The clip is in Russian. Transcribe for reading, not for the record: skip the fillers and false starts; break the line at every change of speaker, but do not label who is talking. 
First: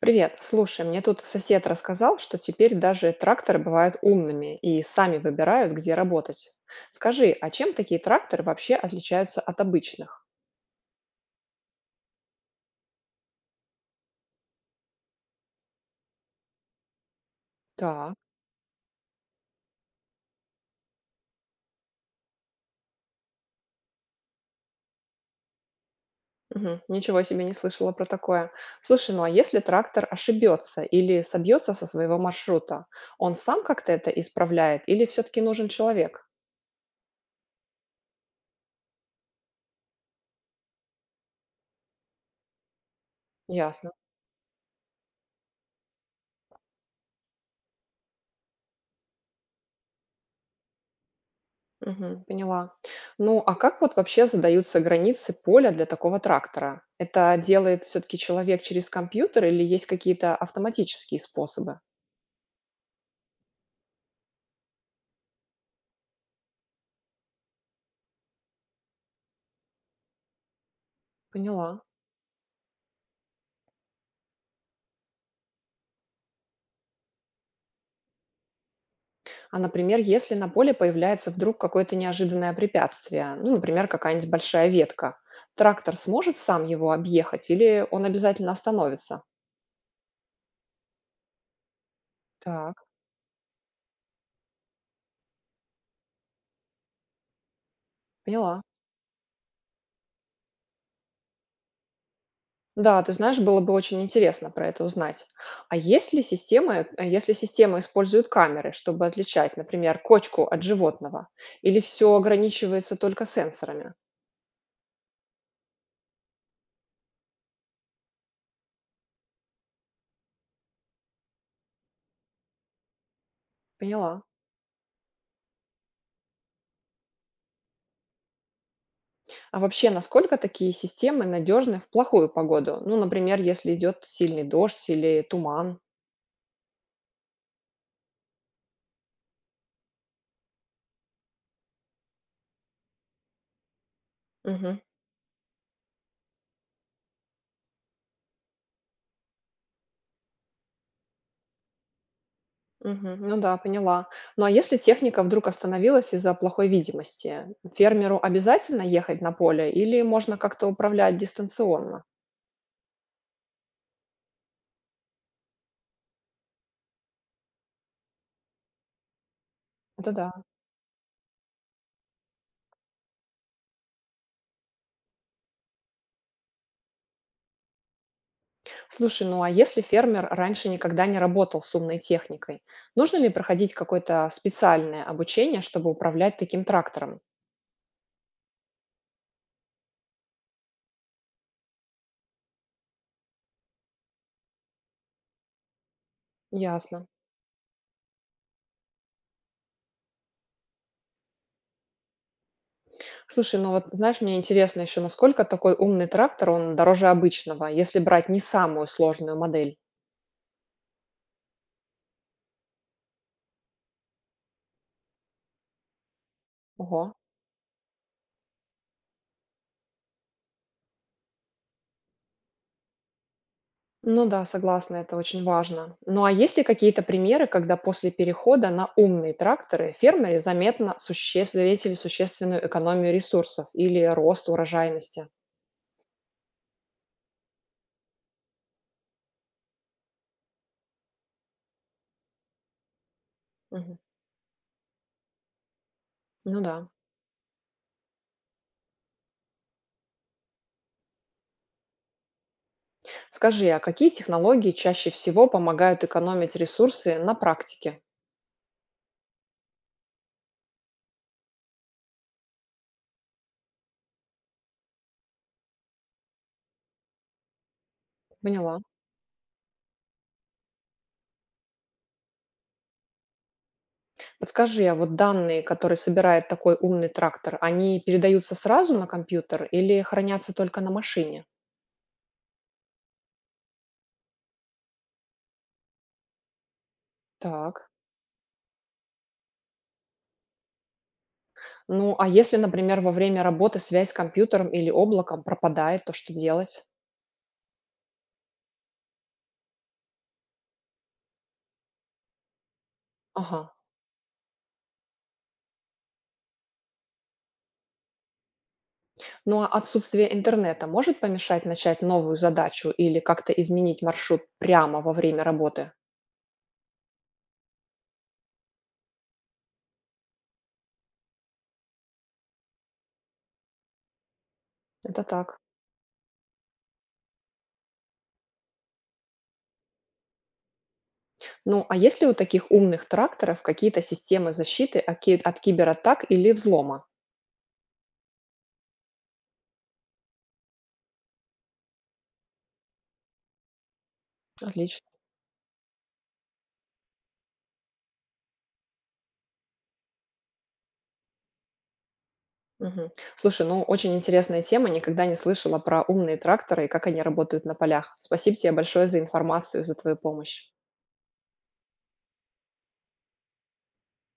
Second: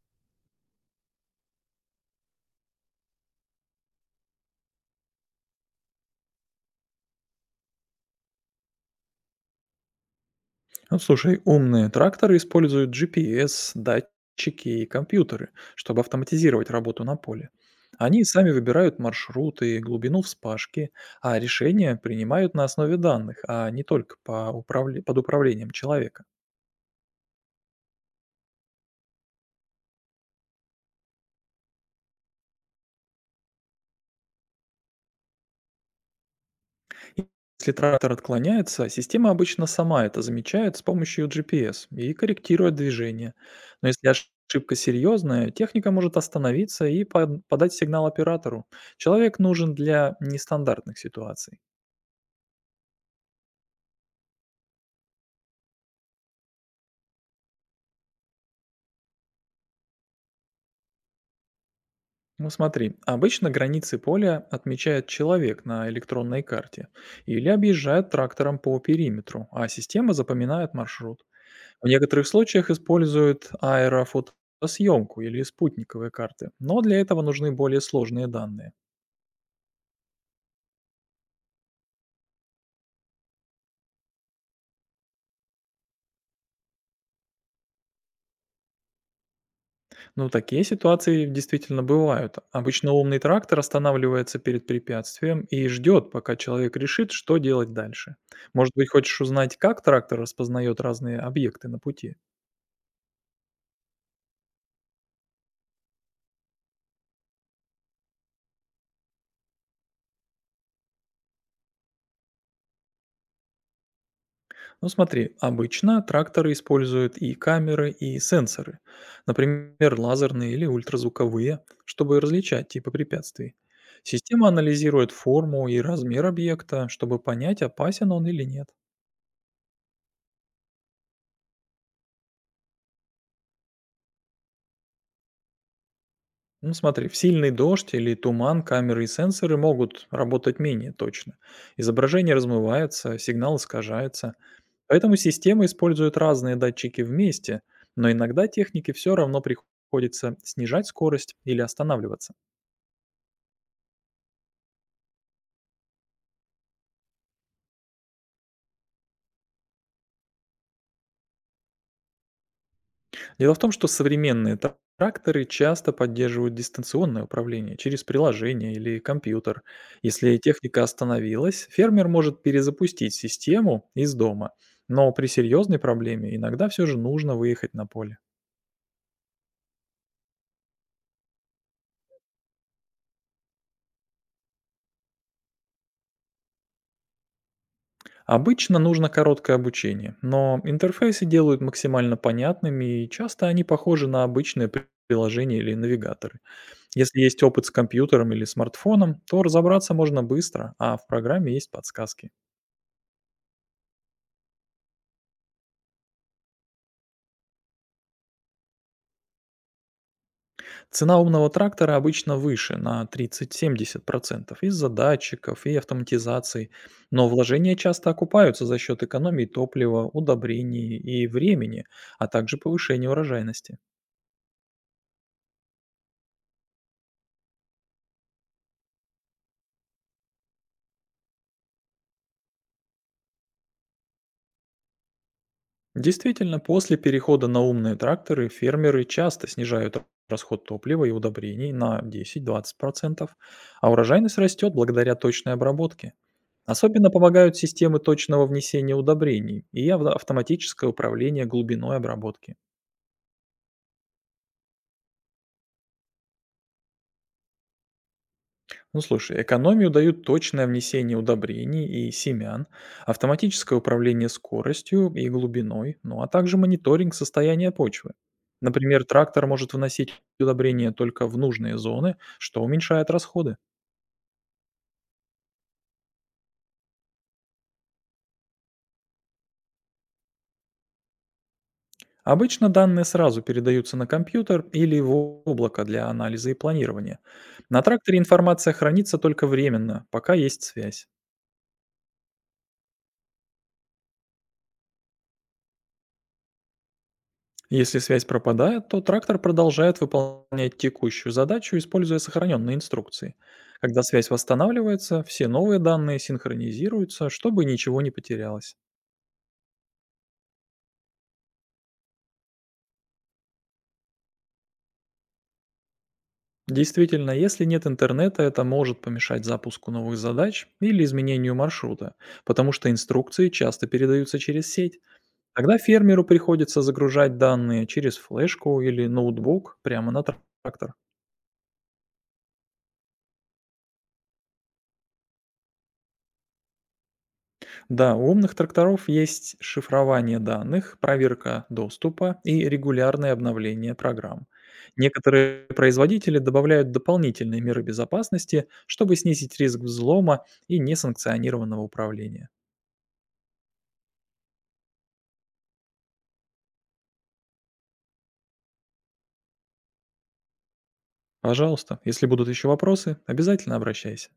Привет. Слушай, мне тут сосед рассказал, что теперь даже тракторы бывают умными и сами выбирают, где работать. Скажи, а чем такие тракторы вообще отличаются от обычных?
Ну, слушай, умные тракторы используют GPS, датчики и компьютеры, чтобы автоматизировать работу на поле.
Так,
Они сами выбирают маршруты и глубину вспашки, а решения принимают на основе данных, а не только по под управлением человека.
мгм, ничего себе не слышала про такое. Слушай, ну а если трактор ошибется или собьется со своего маршрута, он сам как-то это исправляет или все-таки нужен человек?
Если трактор отклоняется, система обычно сама это замечает с помощью GPS и корректирует движение. Но
Ясно.
если ошибка серьезная, техника может остановиться и подать сигнал оператору. Человек нужен для нестандартных ситуаций.
Мгм. Поняла. Ну, а как вот вообще задаются границы поля для такого трактора? Это делает все-таки человек через компьютер или есть какие-то автоматические способы?
Ну смотри, обычно границы поля отмечает человек на электронной карте или объезжает трактором по периметру, а система запоминает маршрут.
Поняла.
В некоторых случаях используют аэрофотосъемку или спутниковые карты, но для этого нужны более сложные данные.
А, например, если на поле появляется вдруг какое-то неожиданное препятствие, ну, например, какая-нибудь большая ветка, трактор сможет сам его объехать или он обязательно остановится?
Но такие ситуации действительно бывают.
Так,
Обычно умный трактор останавливается перед препятствием и ждет, пока человек решит, что делать дальше.
поняла.
Может быть, хочешь узнать, как трактор распознает разные объекты на пути?
Да, ты знаешь, было бы очень интересно про это узнать. А если системы, если системы используют камеры, чтобы отличать, например, кочку от животного, или все ограничивается только сенсорами?
Ну смотри, обычно тракторы используют и камеры, и сенсоры, например, лазерные или ультразвуковые, чтобы различать типы препятствий.
Поняла.
Система анализирует форму и размер объекта, чтобы понять, опасен он или нет.
А вообще, насколько такие системы надежны в плохую погоду? Ну, например, если идет сильный дождь или туман.
Ну смотри, в сильный дождь или туман камеры и сенсоры могут работать менее точно. Изображение размывается, сигнал искажается.
Мгм,
Поэтому системы используют разные датчики вместе, но иногда технике все равно приходится снижать скорость или останавливаться.
мгм. Ну да, поняла. Ну а если техника вдруг остановилась из-за плохой видимости, фермеру обязательно ехать на поле или можно как-то управлять дистанционно?
Дело в том, что современные тракторы часто поддерживают дистанционное управление через приложение или компьютер.
Это да.
Если техника остановилась, фермер может перезапустить систему из дома, но при серьезной проблеме иногда все же нужно выехать на поле.
Слушай, ну а если фермер раньше никогда не работал с умной техникой, нужно ли проходить какое-то специальное обучение, чтобы управлять таким трактором?
Обычно нужно короткое обучение, но интерфейсы делают максимально понятными и часто они похожи на обычные приложения или навигаторы.
Ясно.
Если есть опыт с компьютером или смартфоном, то разобраться можно быстро, а в программе есть подсказки.
Слушай, ну вот знаешь, мне интересно еще, насколько такой умный трактор, он дороже обычного, если брать не самую сложную модель.
Цена умного трактора обычно выше на 30% из-за датчиков и автоматизации,
Ого.
но вложения часто окупаются за счет экономии топлива, удобрений и времени, а также повышения урожайности.
Ну да, согласна, это очень важно. Ну а есть ли какие-то примеры, когда после перехода на умные тракторы фермеры заметно заметили существенную экономию ресурсов или рост урожайности?
Действительно, после перехода на умные тракторы фермеры часто снижают расход топлива и удобрений на 10-20%, а
Мгм.
урожайность растет благодаря точной обработке.
Ну да.
Особенно помогают системы точного внесения удобрений и автоматическое управление глубиной обработки.
Скажи, а какие технологии чаще всего помогают экономить ресурсы на практике?
Ну слушай, экономию дают точное внесение удобрений и семян, автоматическое управление скоростью и глубиной, ну а также мониторинг состояния почвы.
Поняла.
Например, трактор может вносить удобрения только в нужные зоны, что уменьшает расходы.
Подскажи, а вот данные, которые собирает такой умный трактор, они передаются сразу на компьютер или хранятся только на машине?
Обычно данные сразу передаются на компьютер или в облако для анализа и планирования. На
Так.
тракторе информация хранится только временно, пока есть связь.
Ну, а если, например, во время работы связь с компьютером или облаком пропадает, то что делать?
Если связь пропадает, то трактор продолжает выполнять текущую задачу, используя сохраненные инструкции.
Ага.
Когда связь восстанавливается, все новые данные синхронизируются, чтобы ничего не потерялось.
Ну, а отсутствие интернета может помешать начать новую задачу или как-то изменить маршрут прямо во время работы?
Действительно, если нет интернета, это может помешать запуску новых задач или изменению маршрута, потому что инструкции часто передаются через сеть.
Это так.
Тогда фермеру приходится загружать данные через флешку или ноутбук прямо на трактор.
Ну, а есть ли у таких умных тракторов какие-то системы защиты от от кибератак или взлома?
Да, у умных тракторов есть шифрование данных, проверка доступа и регулярное обновление программ.
Отлично.
Некоторые производители добавляют дополнительные меры безопасности, чтобы снизить риск взлома и несанкционированного управления.
Мгм. Слушай, ну очень интересная тема. Никогда не слышала про умные тракторы и как они работают на полях. Спасибо тебе большое за информацию, за твою помощь.
Пожалуйста, если будут еще вопросы, обязательно обращайся.